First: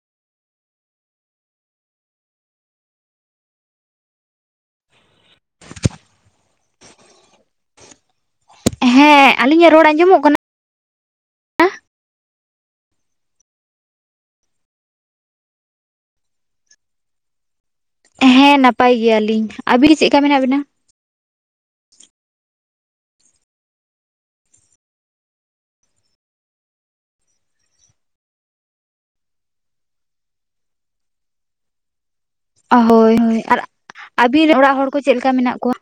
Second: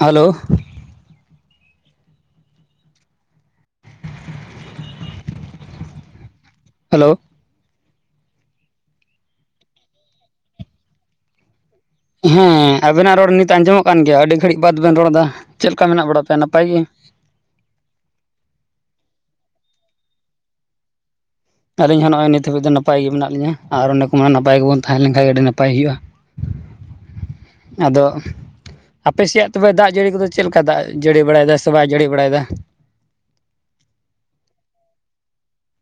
Hello hello ᱦᱮᱸ ᱟᱞᱤᱧᱟᱜ ᱨᱚᱲ ᱟᱸᱡᱚᱢᱚᱜ ᱠᱟᱱᱟ ᱦᱮᱸ ᱟᱵᱮᱱᱟᱜ ᱨᱚᱲ ᱱᱤᱛ ᱟᱸᱡᱚᱢᱚᱜ ᱠᱟᱱ ᱜᱮᱭᱟ ᱟᱹᱰᱤ ᱜᱷᱟᱹᱲᱤᱡ ᱵᱟᱫᱽ ᱵᱮᱱ ᱨᱚᱲ ᱮᱫᱟ ᱪᱮᱫ ᱞᱮᱠᱟ ᱢᱮᱱᱟᱜ ᱵᱟᱲᱟ ᱯᱮᱭᱟ ᱱᱟᱯᱟᱭ ᱜᱮ ᱦᱮᱸ ᱱᱟᱯᱟᱭ ᱜᱮᱭᱟᱞᱤᱧ ᱟᱵᱤᱱ ᱜᱮ ᱪᱮᱫ ᱞᱮᱠᱟ ᱢᱮᱱᱟᱜ ᱵᱮᱱᱟ ᱟᱹᱞᱤᱧ ᱦᱚᱸ ᱱᱚᱜᱼᱚᱭ ᱱᱤᱛ ᱦᱟᱹᱵᱤᱡ ᱫᱚ ᱱᱟᱯᱟᱭ ᱜᱮ ᱢᱮᱱᱟᱜ ᱞᱤᱧᱟ ᱟᱨ ᱚᱱᱮᱠᱚ ᱢᱮᱱᱟ ᱱᱟᱯᱟᱭ ᱜᱮᱵᱚᱱ ᱛᱟᱦᱮᱸ ᱞᱮᱱ ᱠᱷᱟᱱ ᱜᱮ ᱟᱹᱰᱤ ᱱᱟᱯᱟᱭ ᱦᱩᱭᱩᱜᱼᱟ ᱟᱫᱚ ᱟᱯᱮᱥᱮᱭᱟᱜ ᱛᱚᱵᱮ ᱫᱟᱜ ᱡᱟᱹᱲᱤ ᱠᱚᱫᱚ ᱪᱮᱫ ᱞᱮᱠᱟ ᱫᱟᱜ ᱡᱟᱹᱲᱤ ᱵᱟᱲᱟᱭ ᱫᱟᱭ ᱥᱮ ᱵᱟᱭ ᱡᱟᱹᱲᱤ ᱵᱟᱲᱟᱭᱮᱫᱟ ᱦᱳᱭ ᱦᱳᱭ ᱟᱨ ᱟᱹᱵᱤᱱ ᱚᱲᱟᱜ ᱦᱚᱲ ᱠᱚ ᱪᱮᱫ ᱞᱮᱠᱟ ᱢᱮᱱᱟᱜ ᱠᱚᱣᱟ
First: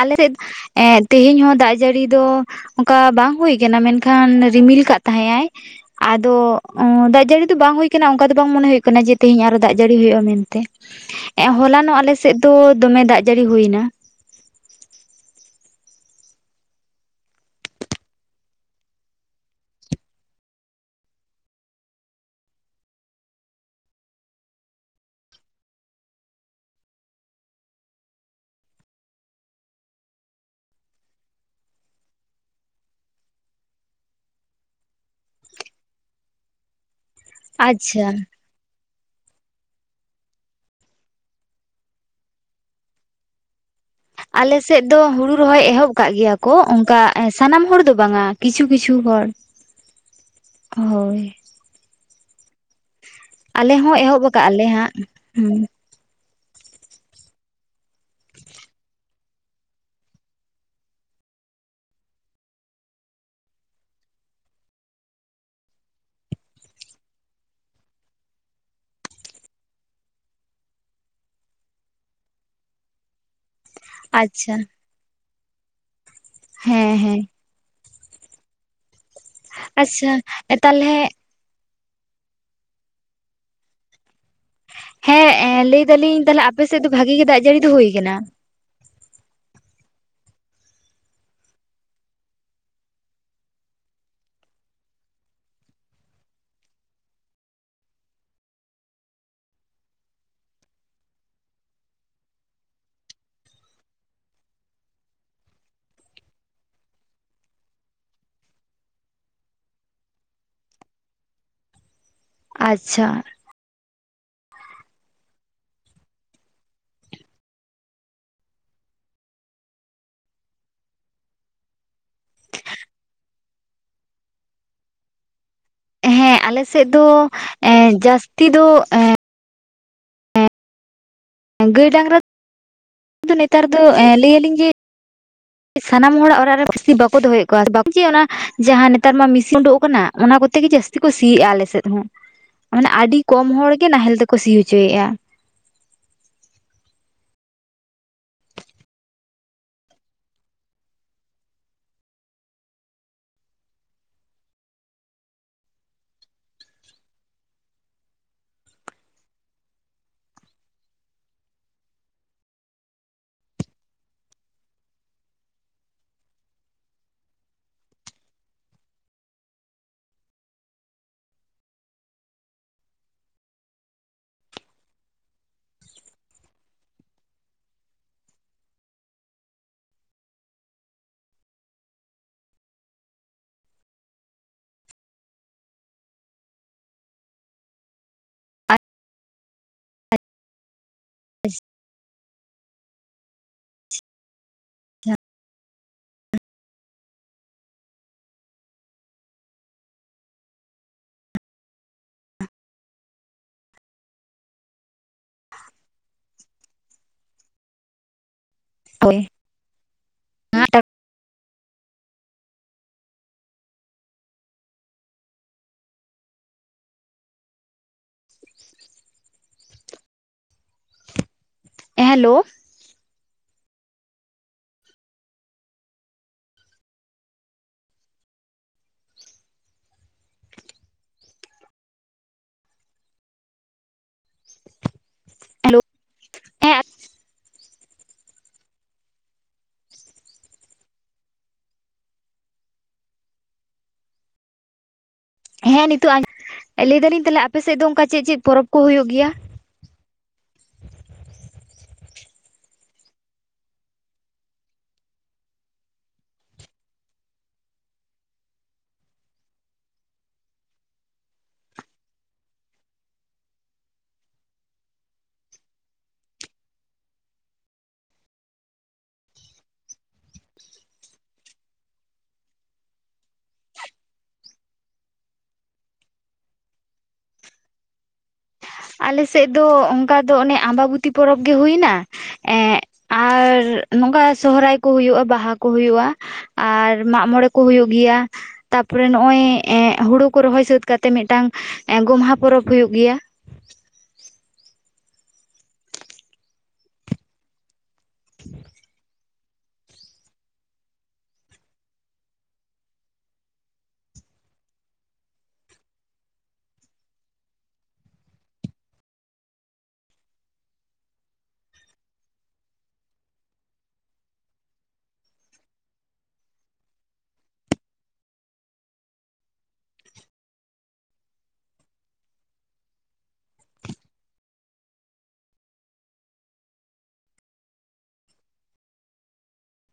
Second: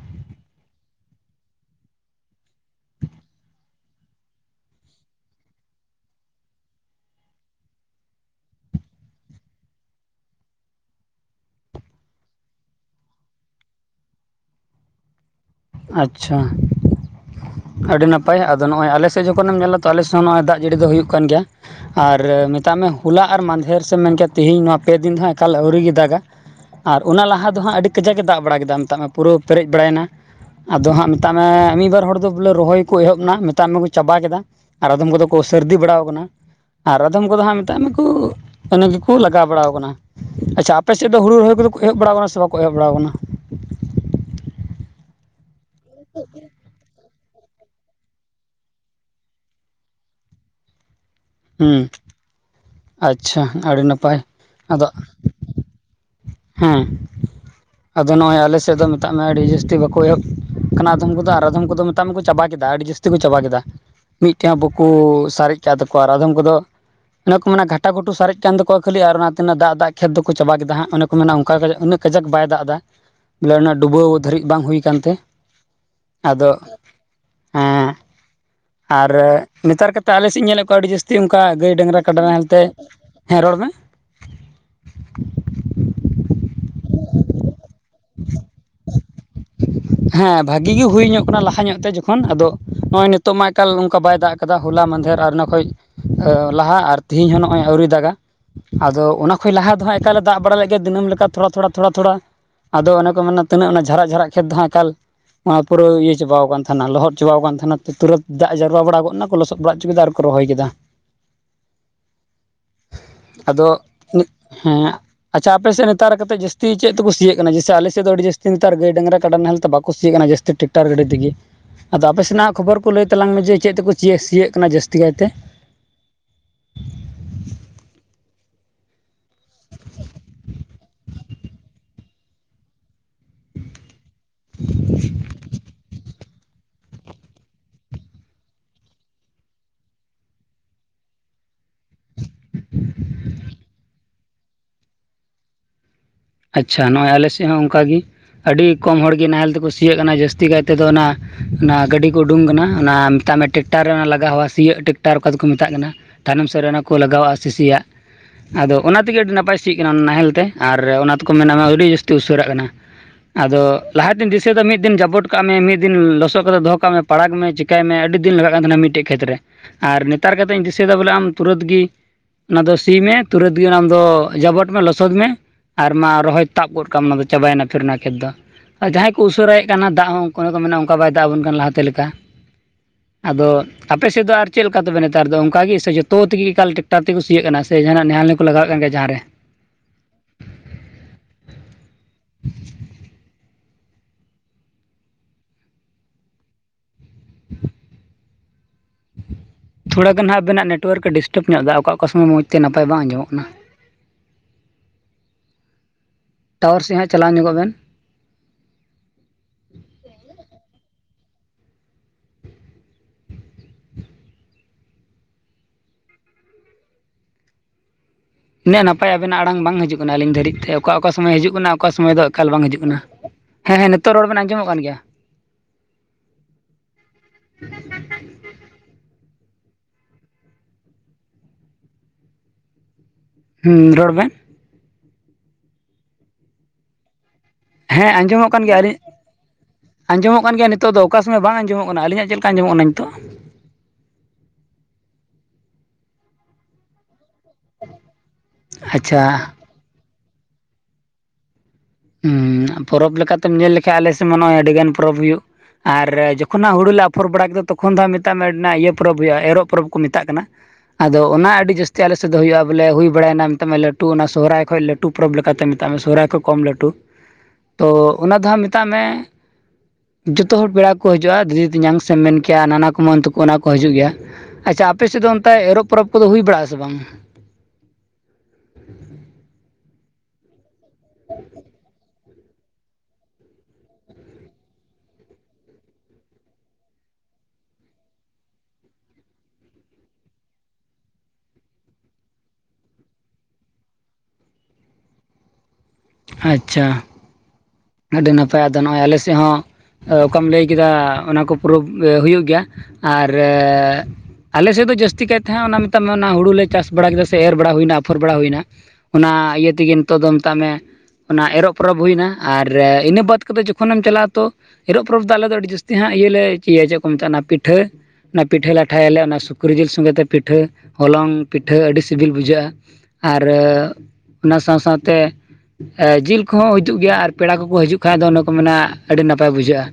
ᱟᱞᱮᱥᱮᱫ ᱫᱚ ᱮᱸᱜ ᱛᱤᱦᱤᱧ ᱦᱚᱸ ᱫᱟᱜ ᱡᱟᱹᱲᱤ ᱫᱚ ᱚᱱᱠᱟ ᱵᱟᱝ ᱦᱩᱭ ᱠᱟᱱᱟ ᱢᱮᱱᱠᱷᱟᱱ ᱨᱤᱢᱤᱞ ᱠᱟᱜ ᱛᱟᱦᱮᱸᱜ ᱟᱭ ᱟᱫᱚ ᱫᱟᱜ ᱡᱟᱹᱲᱤ ᱫᱚ ᱵᱟᱝ ᱦᱩᱭ ᱟᱠᱟᱱᱟ ᱚᱱᱠᱟ ᱫᱚ ᱵᱟᱝ ᱢᱚᱱᱮ ᱦᱩᱭᱩᱜ ᱠᱟᱱᱟ ᱡᱮ ᱛᱮᱦᱮᱧ ᱟᱨ ᱦᱚᱸ ᱫᱟᱜ ᱡᱟᱹᱲᱤ ᱦᱩᱭᱩᱜᱼᱟ ᱢᱮᱱᱛᱮ ᱦᱚᱞᱟᱱᱚᱜ ᱟᱞᱮᱥᱮᱫ ᱫᱚ ᱫᱚᱢᱮ ᱫᱟᱜ ᱡᱟᱹᱲᱤ ᱦᱩᱭᱱᱟ ᱟᱪᱪᱷᱟ ᱟᱹᱰᱤ ᱱᱟᱯᱟᱭ ᱟᱫᱚ ᱱᱚᱜᱼᱚᱭ ᱟᱞᱮ ᱥᱮᱫ ᱡᱚᱠᱷᱚᱱ ᱮᱢ ᱧᱮᱞᱟ ᱛᱚ ᱟᱞᱮ ᱥᱮᱫ ᱦᱚᱸ ᱱᱚᱜᱼᱚᱭ ᱫᱟᱜ ᱡᱟᱹᱲᱤ ᱫᱚ ᱦᱩᱭᱩᱜ ᱠᱟᱱ ᱜᱮᱭᱟ᱾ ᱟᱨ ᱢᱮᱛᱟᱜ ᱢᱮ ᱦᱚᱞᱟ ᱟᱨ ᱢᱟᱫᱷᱮᱨ ᱥᱮᱢ ᱢᱮᱱ ᱠᱮᱭᱟ ᱛᱮᱦᱮᱧ ᱱᱚᱣᱟ ᱯᱮ ᱫᱤᱱ ᱫᱚ ᱮᱠᱟᱞ ᱟᱹᱣᱨᱤ ᱜᱮ ᱫᱟᱜᱟ ᱟᱨ ᱚᱱᱟ ᱞᱟᱦᱟ ᱫᱚ ᱦᱟᱸᱜ ᱟᱹᱰᱤ ᱠᱟᱡᱟᱠᱮ ᱫᱟᱜ ᱵᱟᱲᱟ ᱠᱮᱫᱟ ᱢᱮᱛᱟᱜ ᱢᱮ ᱯᱩᱨᱟᱹᱣ ᱯᱮᱨᱮᱡ ᱵᱟᱲᱟᱭᱮᱱᱟ ᱟᱫᱚ ᱦᱟᱸᱜ ᱢᱮᱛᱟᱜ ᱢᱮ ᱢᱤᱫ ᱵᱟᱨ ᱦᱚᱲ ᱫᱚ ᱵᱚᱞᱮ ᱨᱚᱦᱚᱭ ᱠᱚ ᱮᱦᱚᱵ ᱮᱱᱟ ᱢᱮᱛᱟᱜ ᱢᱮᱠᱚ ᱪᱟᱵᱟ ᱠᱮᱫᱟ ᱟᱨ ᱟᱫᱚᱢ ᱠᱚᱫᱚ ᱠᱚ ᱥᱟᱹᱨᱫᱤ ᱵᱟᱲᱟᱣ ᱠᱟᱱᱟ ᱟᱨ ᱟᱫᱚᱢ ᱠᱚᱫᱚ ᱦᱟᱸᱜ ᱢᱮᱛᱟᱜ ᱟᱪᱪᱷᱟ ᱢᱮᱠᱚ ᱚᱱᱟ ᱜᱮᱠᱚ ᱞᱟᱜᱟᱣ ᱵᱟᱲᱟᱣ ᱠᱟᱱᱟ, ᱟᱪᱪᱷᱟ ᱟᱯᱮ ᱥᱮᱫ ᱫᱚ ᱦᱩᱲᱩ ᱨᱚᱦᱚᱭ ᱠᱚᱫᱚ ᱠᱚ ᱮᱦᱚᱵ ᱵᱟᱲᱟᱣ ᱠᱟᱱᱟ ᱥᱮ ᱵᱟᱠᱚ ᱮᱦᱚᱵ ᱵᱟᱲᱟᱣ ᱠᱟᱱᱟ ᱟᱞᱮᱥᱮᱫ ᱫᱚ ᱦᱩᱲᱩ ᱨᱚᱦᱚᱭ ᱮᱦᱚᱵ ᱠᱟᱜ ᱜᱮᱭᱟ ᱠᱚ ᱚᱱᱠᱟ ᱥᱟᱱᱟᱢ ᱦᱚᱲ ᱫᱚ ᱵᱟᱝᱟ ᱠᱤᱪᱷᱩ ᱠᱤᱪᱷᱩ ᱦᱚᱲ [inaudible] ᱦᱳᱭ ᱦᱩᱸ [inaudible] ᱟᱞᱮ ᱦᱚᱸ ᱮᱦᱚᱵ ᱱᱟᱯᱟᱭ ᱠᱟᱜᱼᱟ ᱞᱮ ᱟᱫᱚ ᱦᱟᱸᱜ ᱦᱩᱸ᱾ ᱦᱮᱸ [unintelligible] ᱟᱫᱚ ᱱᱚᱜᱼᱚᱭ ᱟᱞᱮ ᱥᱮᱫ ᱫᱚ ᱢᱮᱛᱟᱜ ᱢᱮ ᱟᱹᱰᱤ ᱡᱟᱹᱥᱛᱤ ᱵᱟᱠᱚ ᱮᱦᱚᱵ ᱠᱟᱱᱟ ᱟᱫᱚᱢ ᱠᱚᱫᱚ ᱟᱨ ᱟᱫᱚᱢ ᱠᱚᱫᱚ ᱢᱮᱛᱟᱜ ᱢᱮ ᱠᱚ ᱪᱟᱵᱟ ᱠᱮᱫᱟ᱾ ᱟᱹᱰᱤ ᱡᱟᱹᱥᱛᱤ ᱠᱚ ᱪᱟᱵᱟ ᱠᱮᱫᱟ᱾ ᱢᱤᱫᱴᱮᱱ ᱵᱟᱠᱚ ᱥᱟᱨᱮᱡ ᱠᱟᱜ ᱛᱟᱠᱚᱣᱟ ᱟᱨ ᱟᱫᱚᱢ ᱠᱚᱫᱚ ᱚᱱᱮ ᱠᱚ ᱢᱮᱱᱟ ᱜᱷᱟᱴᱟ ᱜᱷᱩᱴᱩ ᱥᱟᱨᱮᱡ ᱠᱟᱱ ᱛᱟᱠᱩᱣᱟ ᱠᱷᱟᱹᱞᱤ ᱟᱨ ᱚᱱᱟ ᱛᱤᱱᱟᱹᱜ ᱫᱟᱜ ᱫᱟᱜ ᱠᱷᱮᱛ ᱫᱚᱠᱚ ᱪᱟᱵᱟ ᱠᱮᱫᱟ ᱦᱟᱜ, ᱚᱱᱮ ᱠᱚ ᱢᱮᱱᱟ [unintelligible] ᱤᱱᱟᱹᱜ ᱠᱟᱡᱟᱠ ᱵᱟᱭ ᱫᱟᱜ ᱫᱟ [unintelligible] ᱯᱟᱞᱮ ᱚᱱᱟ ᱰᱩᱵᱟᱹᱣ ᱫᱷᱟᱹᱨᱤᱡ ᱟᱪᱪᱷᱟ ᱵᱟᱝ ᱦᱩᱭ ᱠᱟᱱ ᱛᱮ᱾ ᱟᱫᱚ ᱦᱮᱸ ᱦᱮᱸ ᱦᱮᱸ ᱟᱨ ᱱᱮᱛᱟᱨ ᱠᱟᱛᱟ ᱟᱪᱪᱷᱟ ᱟᱞᱮ ᱥᱤᱡ ᱤᱧ ᱧᱮᱞ ᱮᱫ ᱠᱚᱣᱟ᱾ ᱛᱟᱦᱚᱞᱮ ᱟᱹᱰᱤ ᱡᱟᱹᱥᱛᱤ ᱚᱱᱠᱟ ᱜᱟᱹᱭ ᱰᱟᱝᱨᱟ ᱠᱟᱰᱟ ᱱᱟᱦᱮᱞ ᱛᱮ ᱦᱮᱸ ᱨᱚᱲ ᱢᱮ᱾ ᱦᱮᱸ ᱮ ᱞᱟᱹᱭ ᱫᱟᱞᱤᱧ ᱛᱟᱞᱦᱮ ᱟᱯᱮ ᱥᱮᱫ ᱫᱚ ᱵᱷᱟᱜᱤ ᱜᱮ ᱫᱟᱜ ᱡᱟᱹᱲᱤ ᱫᱚ ᱦᱩᱭ ᱠᱟᱱᱟ᱾ [inaudible] ᱦᱮᱸ ᱵᱷᱟᱜᱤ ᱜᱮ ᱦᱩᱭ ᱧᱚᱜ ᱠᱟᱱᱟ ᱞᱟᱦᱟ ᱧᱚᱜ ᱛᱮ ᱡᱚᱠᱷᱚᱱ ᱟᱫᱚ ᱱᱚᱜ-ᱚᱭ ᱱᱤᱛᱚᱜ ᱢᱟ ᱮᱠᱟᱞ ᱱᱚᱝᱠᱟ ᱵᱟᱭ ᱫᱟᱜ ᱟᱫᱚ ᱦᱚᱞᱟ ᱢᱟᱫᱷᱮᱨ ᱟᱨ ᱚᱱᱟ ᱠᱷᱚᱡ ᱞᱟᱦᱟ ᱟᱨ ᱛᱤᱦᱤᱧ ᱦᱚᱸ ᱱᱚᱜᱼᱚᱭ ᱟᱹᱣᱨᱤᱭ ᱫᱟᱜ-ᱟ᱾ ᱟᱫᱚ ᱚᱱᱟ ᱠᱷᱚᱡᱽ ᱞᱟᱦᱟ ᱫᱚ ᱦᱟᱸᱜ ᱮᱠᱟᱞ ᱮ ᱫᱟᱜ ᱵᱟᱲᱟ ᱞᱮᱫ ᱜᱮᱭᱟ ᱫᱤᱱᱟᱹᱢ ᱞᱮᱠᱟ ᱛᱷᱚᱲᱟ ᱛᱷᱚᱲᱟ ᱛᱷᱚᱲᱟ ᱛᱷᱚᱲᱟ᱾ ᱟᱫᱚ ᱚᱱᱮ ᱠᱚ ᱢᱮᱱᱟ ᱛᱤᱱᱟᱹᱜ ᱚᱱᱟ ᱡᱷᱟᱨᱟᱜ - ᱡᱷᱟᱨᱟᱜ ᱠᱷᱮᱛ ᱫᱚ ᱦᱟᱸᱜ ᱮ [inaudible] ᱯᱩᱨᱟᱹ ᱤᱭᱟᱹ ᱪᱟᱵᱟᱣ ᱟᱠᱟᱱ ᱛᱟᱦᱮᱱᱟ ᱞᱚᱦᱚᱫ ᱪᱟᱵᱟᱣ ᱠᱟᱱ ᱛᱟᱦᱮᱱᱟ ᱛᱩᱨᱟ‌ᱹᱛ ᱫᱟᱜ ᱡᱟᱨᱣᱟ ᱵᱟᱲᱟ ᱜᱚᱫ ᱱᱟ ᱟᱨ ᱠᱚ ᱞᱚᱥᱚᱫ ᱵᱟᱲᱟ ᱦᱚᱪᱚ ᱠᱮᱫᱟ ᱟᱨ ᱨᱚᱦᱚᱭ ᱠᱮᱫᱟ [inaudible] ᱟᱪᱪᱷᱟ ᱟᱫᱚ [unintelligible] ᱦᱮᱸ ᱟᱪᱪᱷᱟ ᱟᱯᱮ ᱥᱮᱫ ᱱᱮᱛᱟᱨ ᱠᱟᱛᱮᱫ ᱡᱟᱹᱥᱛᱤ ᱪᱮᱫ ᱛᱮᱠᱚ ᱥᱤ ᱡᱮᱥᱮ ᱟᱞᱮ ᱥᱮᱫ ᱫᱚ ᱟᱹᱰᱤ ᱡᱟᱹᱥᱛᱤ ᱱᱮᱛᱟᱨ ᱜᱟᱹᱭ ᱰᱟᱝᱨᱟ ᱠᱟᱰᱟ ᱱᱟᱦᱮᱞ ᱛᱮ ᱵᱟᱠᱚ ᱥᱤ ᱠᱟᱱᱟ ᱡᱟᱹᱛᱤ ᱴᱮᱠᱴᱟᱨ ᱜᱟᱹᱰᱤ ᱛᱮᱜᱮ᱾ ᱟᱫᱚ ᱟᱯᱮ ᱥᱮᱱ-ᱟᱜ ᱠᱷᱚᱵᱚᱨ ᱠᱚ ᱞᱟᱹᱭ ᱛᱟᱞᱟᱝ ᱢᱮ᱾ ᱡᱮ ᱪᱮᱫ ᱛᱮᱠᱚ ᱥᱤ-ᱭᱮᱫ ᱠᱟᱱᱟ ᱡᱟᱹᱥᱛᱤ ᱠᱟᱭ ᱛᱮ? ᱦᱮᱸ ᱟᱞᱮ ᱥᱮᱫ ᱫᱚ ᱡᱟᱹᱥᱛᱤ ᱫᱚ ᱜᱟᱹᱭ ᱰᱟᱝᱨᱟ [inaudible] ᱛᱚ ᱱᱮᱛᱟᱨ ᱫᱚ ᱞᱟᱹᱭ ᱟᱞᱤᱧ ᱡᱮ ᱥᱟᱱᱟᱢ ᱦᱚᱲᱟᱜ ᱚᱲᱟᱜ ᱨᱮ ᱡᱟᱹᱥᱛᱤ ᱵᱟᱠᱚ ᱫᱚᱦᱚ-ᱭᱮᱫ ᱠᱚᱣᱟ ᱡᱮ ᱚᱱᱟ ᱡᱟᱦᱟᱸ ᱱᱮᱛᱟᱨ ᱢᱟ ᱢᱤᱥᱤᱱ ᱩᱰᱩᱜ ᱟᱠᱟᱱᱟ ᱚᱱᱟ ᱠᱚᱛᱮ ᱜᱮ ᱡᱟᱹᱥᱛᱤ ᱠᱚ ᱥᱤᱭᱮᱜ-ᱟ ᱟᱞᱮ ᱥᱮᱫ ᱦᱚᱸ, ᱢᱟᱱᱮ ᱟᱹᱰᱤ ᱠᱚᱢ ᱦᱚᱲ ᱜᱮ ᱱᱟᱦᱮᱞ ᱛᱮᱠᱚ ᱥᱤ ᱦᱚᱪᱚᱭᱮᱜ-ᱟ᱾ ᱟᱪᱪᱷᱟ ᱱᱚᱜᱼᱚᱭ ᱟᱞᱮ ᱥᱮᱫ ᱦᱚᱸ ᱚᱱᱠᱟ ᱜᱮ᱾ ᱟᱹᱰᱤ ᱠᱚᱢ ᱦᱚᱲ ᱜᱮ ᱱᱟᱦᱮᱞ ᱛᱮᱠᱚ ᱥᱤ-‌ᱭᱮᱜ ᱠᱟᱱᱟ ᱡᱟᱹᱥᱛᱤ ᱠᱟᱭ ᱛᱮᱫᱚ ᱚᱱᱟ ᱚᱱᱟ ᱜᱟᱹᱰᱤ ᱠᱚ ᱩᱰᱩᱝ ᱠᱟᱱᱟ ᱚᱱᱟ ᱢᱮᱛᱟᱜ ᱢᱮ ᱢᱮ [unintelligible] ᱴᱮᱠᱴᱟᱨ ᱨᱮ ᱞᱟᱜᱟᱣ-ᱟᱜ ᱥᱤᱭᱳᱜ ᱴᱮᱠᱴᱟᱨ ᱚᱠᱟ ᱫᱚᱠᱚ ᱢᱮᱛᱟᱜ ᱠᱟᱱᱟ᱾ ᱛᱟᱭᱱᱚᱢ ᱥᱮᱫ ᱨᱮ ᱚᱱᱟ ᱠᱚ ᱞᱟᱜᱟᱣᱟᱜᱼᱟ ᱥᱤᱥᱤᱭ-ᱟᱜ᱾ ᱟᱫᱚ ᱚᱱᱟ ᱛᱮᱜᱮ ᱟᱹᱰᱤ ᱱᱟᱯᱟᱭ ᱥᱤᱜ ᱠᱟᱱᱟ ᱚᱱᱟ ᱱᱟᱦᱮᱞ ᱛᱮ ᱟᱨ ᱚᱱᱟ ᱛᱮᱠᱚ ᱢᱮᱱᱟ ᱟᱹᱰᱤ ᱡᱟᱹᱥᱛᱤ ᱩᱥᱟᱹᱨᱟᱜ ᱠᱟᱱᱟ᱾ ᱟᱫᱚ ᱞᱟᱦᱟ ᱫᱤᱱ ᱫᱤᱥᱟᱹ ᱫᱚ ᱢᱤᱫ ᱫᱤᱱ ᱡᱟᱵᱚᱴ ᱠᱟᱜ ᱢᱮ ᱢᱤᱫ ᱫᱤᱱ ᱞᱚᱥᱚᱫ ᱠᱟᱛᱮ ᱫᱚᱦᱚ ᱠᱟᱜ ᱢᱮ᱾ ᱯᱟᱲᱟᱜ ᱢᱮ ᱪᱤᱠᱟᱹᱭ ᱢᱮ ᱟᱹᱰᱤ ᱫᱤᱱ ᱞᱟᱜ-ᱟᱜ ᱠᱟᱱ ᱛᱟᱦᱮᱫᱟ ᱢᱤᱫ ᱴᱮᱡ ᱠᱷᱮᱛ ᱨᱮ᱾ ᱟᱨ ᱱᱮᱛᱟᱨ ᱠᱟᱛᱮᱜ ᱤᱧ ᱫᱤᱥᱟᱹᱭ ᱫᱟ ᱵᱚᱞᱮ ᱟᱢ ᱛᱩᱨᱟᱹᱛ ᱜᱤ ᱚᱱᱟ ᱫᱚ ᱥᱤ ᱢᱮ ᱛᱩᱨᱟᱹᱛ ᱜᱮ ᱚᱱᱟ ᱫᱚ ᱡᱟᱵᱚᱴ ᱢᱮ ᱞᱚᱥᱚᱫ ᱢᱮ᱾ ᱟᱨ ᱢᱟ ᱨᱚᱦᱚᱭ ᱛᱟᱵ ᱜᱚᱫ ᱠᱟᱜ ᱢᱟ ᱚᱱᱟ ᱫᱚ ᱪᱟᱵᱟᱭ-ᱱᱟ ᱯᱷᱮᱨ ᱚᱱᱟ ᱠᱷᱮᱛ ᱫᱚ᱾ ᱟᱨ ᱡᱟᱦᱟᱸᱭ ᱠᱚ ᱩᱥᱟᱹᱨᱟᱭ ᱭᱮᱜ ᱠᱟᱱᱟ ᱫᱟᱜ ᱦᱚᱸ [unintelligible] ᱢᱮᱱᱟ ᱚᱱᱠᱟ ᱵᱟᱭ ᱫᱟᱜ ᱟᱵᱚᱱ ᱠᱟᱱᱟ ᱞᱟᱦᱟ ᱛᱮ ᱞᱮᱠᱟ᱾ ᱟᱫᱚ ᱟᱯᱮ ᱥᱮᱫ ᱫᱚ ᱟᱨ ᱪᱮᱫ ᱞᱮᱠᱟ ᱛᱚᱵᱮ ᱱᱮᱛᱟᱨ ᱫᱚ ᱚᱱᱠᱟ ᱜᱮ ᱥᱮ ᱡᱚᱛᱚ ᱛᱮ ᱜᱮ ᱮᱠᱟᱞ ᱴᱮᱠᱴᱟᱨ ᱛᱮᱜᱮ ᱠᱚ ᱥᱤ-ᱭᱮᱜ ᱠᱟᱱᱟ ᱥᱮ ᱡᱟᱦᱟᱱ-ᱟᱜ [unintelligible] ᱠᱚ ᱞᱟᱜᱟᱣᱮᱜ ᱠᱟᱱ ᱜᱮᱭᱟ ᱡᱟᱦᱟᱸ ᱨᱮ [inaudible] [inaudible] ᱟᱪᱪᱷᱟ ᱛᱷᱚᱲᱟ ᱜᱟᱱ ᱦᱟᱸᱜ ᱟᱵᱮᱱᱟᱜ ᱱᱮᱴᱚᱣᱟᱨᱠ ᱮ ᱰᱤᱥᱴᱟᱵᱽ ᱧᱚᱜ ᱮᱫᱟ ᱚᱠᱟ ᱚᱠᱟ ᱥᱚᱢᱚᱭ ᱢᱚᱡᱽ ᱛᱮ ᱱᱟᱯᱟᱭ ᱵᱟᱝ ᱟᱸᱡᱚᱢᱚᱜ ᱠᱟᱱᱟ ᱴᱟᱣᱟᱨ ᱥᱮᱫ ᱦᱟᱸᱜ ᱪᱟᱞᱟᱣ ᱧᱚᱜᱚᱜ ᱵᱮᱱ᱾ ᱦᱳᱭ, ᱩᱱᱟᱹᱜ ᱱᱟᱯᱟᱭ ᱟᱵᱮᱱᱟᱜ ᱟᱲᱟᱝ ᱵᱟᱝ ᱦᱤᱡᱩᱜ ᱠᱟᱱᱟ ᱟᱹᱞᱤᱧ ᱫᱷᱟᱹᱨᱤᱡ ᱛᱮ᱾ ᱚᱠᱟ ᱚᱠᱟ ᱥᱚᱢᱚᱭ ᱦᱤᱡᱩᱜ ᱠᱟᱱᱟ᱾ ᱚᱠᱟ ᱥᱚᱢᱚᱭ ᱫᱚ ᱦᱮᱞᱳ ᱮᱠᱟᱞ ᱵᱟᱝ ᱦᱤᱡᱩᱜ ᱠᱟᱱᱟ᱾ ᱦᱮᱸ ᱦᱮᱸ ᱱᱤᱛᱳᱜ ᱨᱚᱲ ᱵᱮᱱ ᱟᱸᱡᱚᱢ-ᱚᱜ ᱠᱟᱱ ᱜᱮᱭᱟ᱾ [unintelligible] [unintelligible] ᱨᱚᱲ ᱢᱮ᱾ ᱦᱮᱞᱳ ᱦᱮᱸ ᱦᱮᱸ ᱟᱸᱡᱚᱢ-ᱚᱜ ᱠᱟᱱ ᱜᱮᱭᱟ ᱟᱹᱞᱤᱧ ᱟᱸᱡᱚᱢ-ᱚᱜ ᱠᱟᱱ ᱜᱮᱭᱟ ᱱᱤᱛᱚᱜ ᱫᱚ ᱚᱠᱟ ᱥᱚᱢᱚᱭ ᱵᱟᱝ ᱟᱸᱡᱚᱢ-ᱚᱜ ᱠᱟᱱᱟ? ᱟᱹᱞᱤᱧᱟᱜ ᱪᱮᱫ ᱞᱮᱠᱟ ᱟᱸᱡᱚᱢ -ᱚᱜ ᱠᱟᱱᱟ ᱱᱤᱛᱚᱜ? ᱦᱮᱸ ᱱᱤᱛᱚᱜ [unintelligible] ᱞᱟᱹᱭ ᱫᱟᱹᱞᱤᱧ ᱛᱟᱞᱦᱮ ᱟᱯᱮ ᱥᱮᱫ ᱫᱚ ᱚᱱᱠᱟ ᱪᱮᱫ ᱪᱮᱫ ᱯᱚᱨᱚᱵᱽ ᱠᱚ ᱦᱩᱭᱩᱜ ᱟᱪᱪᱷᱟ ᱜᱮᱭᱟ? ᱦᱩᱸᱻ ᱯᱚᱨᱚᱵᱽ ᱞᱮᱠᱟᱛᱮᱢ ᱧᱮᱞ ᱞᱮᱠᱷᱟᱡ ᱟᱞᱮ ᱥᱮᱫ ᱢᱟ ᱱᱚᱜᱚᱭ ᱟᱹᱰᱤ ᱜᱟᱱ ᱯᱚᱨᱚᱵᱽ ᱦᱩᱭᱩᱜ ᱟᱨ ᱡᱚᱠᱷᱚᱱ ᱦᱟᱸᱜ ᱦᱩᱲᱩ ᱞᱮ ᱟᱯᱷᱚᱨ ᱵᱟᱲᱟ ᱠᱮᱫᱟ ᱛᱚᱠᱷᱚᱱ ᱫᱚᱟᱸᱜ ᱢᱮᱛᱟᱜ ᱢᱮ ᱤᱭᱟᱹ ᱯᱚᱨᱚᱵᱽ ᱦᱩᱭᱩᱜᱼᱟ ᱮᱨᱚᱜ ᱯᱚᱨᱚᱵᱽ ᱠᱚ ᱢᱮᱛᱟᱜ ᱠᱟᱱᱟ ᱟᱫᱚ ᱚᱱᱟ ᱟᱹᱰᱤ ᱡᱟᱹᱥᱛᱤ ᱟᱞᱮ ᱥᱮᱫ ᱫᱚ ᱦᱩᱭᱩᱜᱼᱟ ᱵᱚᱞᱮ ᱦᱩᱭ ᱵᱟᱲᱟᱭᱮᱱᱟ ᱢᱮᱛᱟᱢᱟ ᱞᱟᱹᱴᱩ ᱚᱱᱟ ᱥᱚᱦᱨᱟᱭ ᱠᱷᱚᱡ ᱞᱟᱹᱴᱩ ᱞᱟᱹᱴᱩ ᱯᱚᱨᱚᱵᱽ ᱞᱮᱠᱟᱛᱮ ᱢᱮᱛᱟᱜ ᱢᱮ ᱥᱚᱦᱚᱨᱟᱭ ᱠᱚ ᱠᱚᱢ ᱞᱟᱹᱴᱩ ᱛᱚ ᱚᱱᱟ ᱫᱚ ᱦᱟᱸᱜ ᱢᱮᱛᱟᱜ ᱢᱮ ᱡᱚᱛᱚ ᱦᱚᱲ ᱯᱮᱲᱟ ᱠᱚ ᱦᱤᱡᱩᱜᱼᱟ ᱫᱤᱫᱤ ᱛᱤᱧᱟᱝ ᱥᱮᱢ ᱢᱮᱱ ᱠᱮᱭᱟ ᱱᱟᱱᱟ ᱠᱩᱢᱟᱝ ᱛᱟᱠᱚ ᱚᱱᱟ ᱠᱚ ᱦᱤᱡᱩᱜ ᱜᱮᱭᱟ ᱟᱪᱪᱷᱟ ᱟᱯᱮ ᱥᱮᱫ ᱫᱚ ᱚᱱᱛᱮ ᱮᱨᱚᱜ ᱯᱚᱨᱚᱵᱽ ᱠᱚᱫᱚ ᱦᱩᱭ ᱵᱟᱲᱟᱜᱼᱟᱥᱮ ᱵᱟᱝ ᱟᱞᱮᱥᱮᱫ ᱫᱚ ᱚᱝᱠᱟ ᱫᱚ ᱚᱱᱮ ᱟᱢᱵᱟᱵᱚᱛᱤ ᱯᱚᱨᱚᱵᱽ ᱜᱮ ᱦᱩᱭᱱᱟ ᱮᱸᱜ ᱟᱨ ᱱᱚᱝᱠᱟ ᱥᱚᱦᱚᱨᱟᱭ ᱠᱚ ᱦᱩᱭᱩᱜᱼᱟ ᱵᱟᱦᱟ ᱠᱚ ᱦᱩᱭᱩᱜᱼᱟ ᱟᱨ ᱢᱟᱜ ᱢᱚᱬᱮ ᱠᱚ ᱦᱩᱭᱩᱜ ᱜᱮᱭᱟ ᱛᱟᱯᱚᱨᱮ ᱱᱚᱜ-ᱚᱭ ᱮᱸᱜ ᱦᱩᱲᱩ ᱠᱚ ᱨᱚᱦᱚᱭ ᱥᱟᱹᱛ ᱠᱟᱛᱮᱜ ᱢᱤᱫᱴᱟᱝ ᱜᱚᱢᱦᱟ ᱯᱚᱨᱚᱵᱽ ᱦᱩᱭᱩᱜ ᱜᱮᱭᱟ ᱟᱪᱪᱷᱟ ᱟᱹᱰᱤ ᱱᱟᱯᱟᱭ ᱟᱫᱚ ᱱᱚᱜ ᱚᱭ ᱟᱞᱮᱥᱮᱫ ᱦᱚᱸ ᱚᱠᱟᱢ ᱞᱟᱹᱭ ᱠᱮᱫᱟ ᱚᱱᱟ ᱠᱚ ᱯᱚᱨᱚᱵ ᱦᱳᱭᱳᱜ ᱜᱮᱭᱟ ᱟᱨ ᱟᱞᱮ ᱥᱮᱫ ᱫᱚ ᱡᱟᱥᱛᱤ ᱠᱟᱭ ᱛᱟᱦᱮᱸᱜ ᱚᱱᱟ ᱢᱮᱛᱟᱜ ᱢᱮ ᱚᱱᱟ ᱦᱩᱲᱩᱞ ᱞᱮ ᱪᱟᱥ ᱵᱟᱲᱟ ᱠᱮᱫᱟ ᱥᱮ ᱮᱨ ᱵᱟᱲᱟ ᱦᱩᱭᱱᱟ ᱟᱯᱷᱚᱨ ᱵᱟᱲᱟ ᱦᱩᱭᱱᱟ ᱚᱱᱟ ᱤᱭᱟᱹ ᱛᱮᱜᱮ ᱱᱤᱛᱚᱜ ᱫᱚ ᱢᱮᱛᱟᱜ ᱢᱮ ᱚᱱᱟ ᱮᱨᱚᱜ ᱯᱚᱨᱚᱵᱽ ᱦᱩᱭᱱᱟ ᱟᱨ ᱤᱱᱟᱹ ᱵᱟᱫ ᱠᱟᱛᱮᱫ ᱡᱚᱠᱷᱚᱱᱮᱢ ᱪᱟᱞᱟᱜᱼᱟ ᱛᱚ ᱮᱨᱚᱜ ᱯᱚᱨᱚᱵᱽ ᱫᱚ ᱟᱞᱮ ᱫᱚ ᱟᱹᱰᱤ ᱡᱟᱹᱥᱛᱤ ᱦᱟᱸᱜ ᱤᱭᱟᱹ ᱞᱮ ᱤᱭᱟᱹᱭᱟ ᱪᱮᱫ ᱠᱚ ᱢᱮᱛᱟᱜᱼᱟ ᱯᱤᱴᱷᱟᱹ ᱚᱱᱟ ᱯᱤᱴᱷᱟᱹ ᱞᱟᱴᱷᱟᱭᱟᱞᱮ ᱚᱱᱟ ᱥᱩᱠᱨᱤ ᱡᱤᱞ ᱥᱚᱸᱜᱮ ᱛᱮ ᱯᱤᱴᱷᱟᱹ ᱦᱚᱞᱚᱝ ᱯᱤᱴᱷᱟᱹ ᱟᱹᱰᱤ ᱥᱤᱵᱤᱞ ᱵᱩᱡᱷᱟᱹᱜᱼᱟ ᱟᱨ ᱚᱱᱟ ᱥᱟᱶ ᱥᱟᱶᱛᱮ ᱡᱤᱞ ᱠᱚᱦᱚᱸ ᱦᱤᱡᱩᱜ ᱜᱮᱭᱟ ᱟᱨ ᱯᱮᱲᱟ ᱠᱚᱠᱚ ᱦᱤᱡᱩᱜ ᱠᱷᱟᱡ ᱫᱚ ᱚᱱᱮ ᱠᱚ ᱢᱮᱱᱟ ᱟᱹᱰᱤ ᱱᱟᱯᱟᱭ ᱵᱩᱡᱷᱟᱹᱜᱼᱟ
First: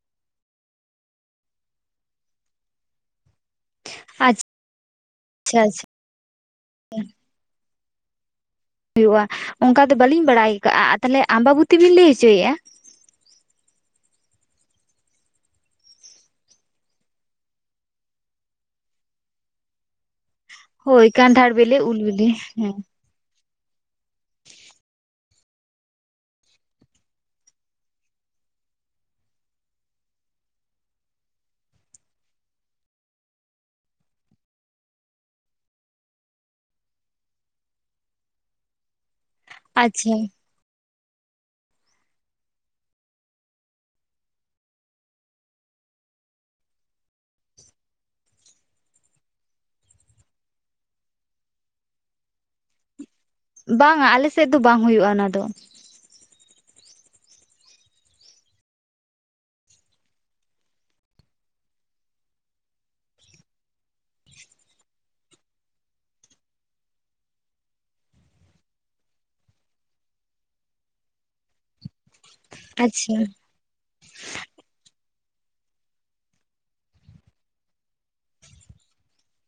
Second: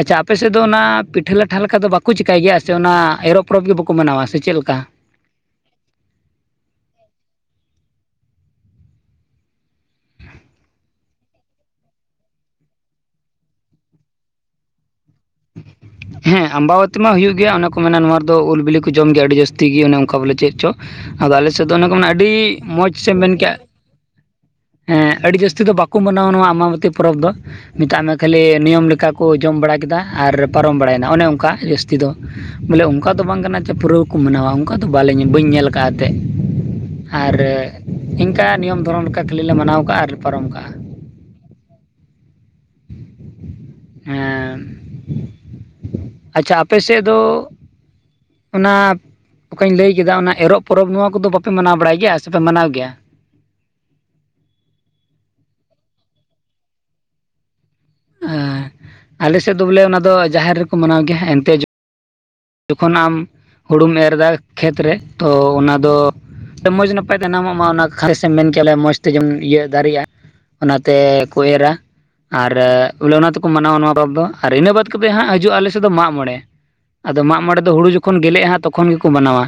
ᱟᱪᱪᱷᱟ ᱟᱯᱮᱥᱮᱫ ᱫᱚ ᱚᱱᱟ ᱯᱤᱴᱷᱟᱹ ᱞᱟᱴᱷᱟ ᱞᱮᱠᱟ ᱫᱚ ᱵᱟᱠᱚ ᱪᱮᱠᱟᱭ ᱜᱮᱭᱟ ᱥᱮ ᱚᱱᱟ ᱮᱨᱚᱜ ᱯᱚᱨᱚᱵᱽ ᱜᱮ ᱵᱟᱠᱚ ᱢᱟᱱᱟᱣᱟ ᱥᱮ ᱪᱮᱫ ᱞᱮᱠᱟ ᱪᱷᱟ ᱟᱪᱷᱟ ᱦᱩᱭᱩᱜᱼᱟ ᱚᱱᱠᱟ ᱫᱚ ᱵᱟᱹᱞᱤᱧ ᱵᱟᱰᱟᱭ ᱟᱠᱟᱜᱼᱟ ᱛᱟᱦᱞᱮ ᱟᱢᱵᱟᱵᱩᱛᱤ ᱵᱤᱱ ᱞᱟᱹᱭ ᱦᱚᱪᱚᱭᱮᱫᱼᱟ ᱦᱮᱸ ᱟᱢᱵᱟᱵᱟᱛᱤ ᱢᱟ ᱦᱩᱭᱩᱜ ᱜᱮᱭᱟ ᱚᱱᱟ ᱠᱚ ᱢᱮᱱᱟ ᱱᱚᱣᱟ ᱫᱚ ᱩᱞ ᱵᱤᱞᱤ ᱠᱚ ᱡᱚᱢ ᱜᱮᱭᱟ ᱟᱹᱰᱤ ᱡᱟᱹᱥᱛᱤ ᱜᱮ ᱚᱱᱮ ᱚᱝᱠᱟ ᱵᱚᱞᱮ ᱪᱮᱫ ᱪᱚ ᱦᱳᱭ ᱟᱫᱚ ᱟᱞᱮ ᱠᱟᱱᱴᱷᱟᱲ ᱥᱮᱫ ᱫᱚ ᱵᱮᱞᱮ ᱚᱱᱮ ᱠᱚ ᱩᱞ ᱵᱤᱞᱤ ᱟᱹᱰᱤ ᱦᱮᱸ ᱢᱚᱡᱽ ᱥᱮᱢ ᱢᱮᱱ ᱠᱮᱜᱼᱟ ᱦᱮᱸ ᱟᱹᱰᱤ ᱡᱟᱹᱥᱛᱤ ᱫᱚ ᱵᱟᱠᱚ ᱢᱟᱱᱟᱣᱟ ᱱᱚᱣᱟ ᱟᱢᱵᱟᱵᱚᱛᱤ ᱯᱚᱨᱚᱵᱽ ᱫᱚ ᱢᱮᱛᱟᱜ ᱢᱮ ᱠᱷᱟᱹᱞᱤ ᱱᱤᱭᱚᱢ ᱞᱮᱠᱟ ᱠᱚ ᱡᱚᱢ ᱵᱟᱲᱟ ᱠᱮᱫᱟ ᱟᱨ ᱯᱟᱨᱚᱢ ᱵᱟᱲᱟᱭᱮᱱᱟ ᱚᱱᱮ ᱚᱝᱠᱟ ᱡᱟᱹᱥᱛᱤ ᱫᱚ ᱵᱚᱞᱮ ᱚᱝᱠᱟ ᱫᱚ ᱵᱟᱝ ᱠᱟᱱᱟ ᱡᱮ ᱯᱩᱨᱟᱹᱣ ᱠᱚ ᱢᱟᱱᱟᱣᱟ ᱚᱝᱠᱟ ᱫᱚ ᱵᱟᱞᱮ ᱵᱟᱹᱧ ᱧᱮᱞ ᱟᱠᱟᱼᱟ ᱮᱱᱛᱮᱫ ᱟᱨ ᱤᱱᱠᱟ ᱱᱤᱭᱚᱢ ᱫᱷᱚᱨᱚᱢ ᱞᱮᱠᱟ ᱴᱷᱮᱞᱤ ᱞᱮ ᱢᱟᱱᱟᱣ ᱠᱟᱜᱼᱟ ᱟᱨ‌ ᱟᱪᱪᱷᱟ ᱞᱮ ᱯᱟᱨᱚᱢ ᱠᱟᱜᱼᱟ ᱦᱮᱸ, ᱟᱪᱪᱷᱟ ᱟᱯᱮ ᱥᱮᱫ ᱫᱚ ᱚᱱᱟ ᱚᱠᱟᱧ ᱞᱟᱹᱭ ᱠᱮᱫᱟ ᱚᱱᱟ ᱮᱨᱚᱜ ᱯᱚᱨᱚᱵᱽ ᱱᱚᱣᱟ ᱠᱚᱫᱚ ᱵᱟᱯᱮ ᱢᱟᱱᱟᱣ ᱵᱟᱲᱟᱭ ᱜᱮᱭᱟ ᱥᱮᱯᱮ ᱢᱟᱱᱟᱣ ᱜᱮᱭᱟ ᱵᱟᱝᱟ ᱟᱞᱮᱥᱮᱫ ᱫᱚ ᱵᱟᱝ ᱦᱩᱭᱩᱜᱼᱟ ᱚᱱᱟ ᱫᱚ ᱮᱸ, ᱟᱞᱮ ᱥᱮᱫ ᱫᱚ ᱵᱚᱞᱮ ᱚᱱᱟ ᱫᱚ ᱡᱟᱦᱮᱨ ᱨᱮᱠᱚ ᱢᱟᱱᱟᱣ ᱜᱮᱭᱟ ᱦᱮᱸ ᱮᱱᱛᱮ ᱡᱚᱠᱷᱚᱱ ᱟᱢ ᱦᱩᱲᱩᱢ ᱮᱨᱫᱟ ᱠᱷᱮᱛ ᱨᱮ ᱛᱚ ᱚᱱᱟ ᱫᱚ ᱢᱚᱸᱡᱽ ᱱᱟᱯᱟᱭ ᱛᱮ [unintelligible] ᱢᱟ ᱚᱱᱟ ᱠᱷᱮ ᱥᱮᱢ ᱢᱮᱱ ᱠᱮᱭᱟᱞᱮ ᱚᱱᱟ ᱢᱚᱸᱡᱽ ᱛᱮ ᱡᱚᱢ ᱤᱭᱟᱹ ᱫᱟᱨᱮᱜᱼᱟ ᱚᱱᱟ ᱛᱮᱠᱚ ᱮᱨᱟ ᱟᱨ ᱵᱚᱞᱮ ᱟᱪᱪᱷᱟ ᱚᱱᱟ ᱢᱟᱱᱟᱣᱟ ᱱᱚᱣᱟ ᱯᱚᱨᱚᱵᱽ ᱫᱚ ᱟᱨ ᱤᱱᱟᱹ ᱵᱟᱫᱽ ᱠᱟᱛᱮᱫ ᱦᱟᱸᱜ ᱦᱤᱡᱩᱜᱼᱟ ᱟᱞᱮ ᱥᱮᱫ ᱫᱚ ᱢᱟᱜᱢᱚᱬᱮ ᱟᱫᱚ ᱢᱟᱜ ᱢᱚᱬᱮ ᱫᱚ ᱦᱩᱲᱩ ᱡᱚᱠᱷᱚᱱ ᱜᱮᱞᱮᱜᱼᱟ ᱦᱟᱸᱜ ᱛᱚᱠᱷᱚᱱ ᱜᱮᱠᱚ ᱢᱟᱱᱟᱣᱟ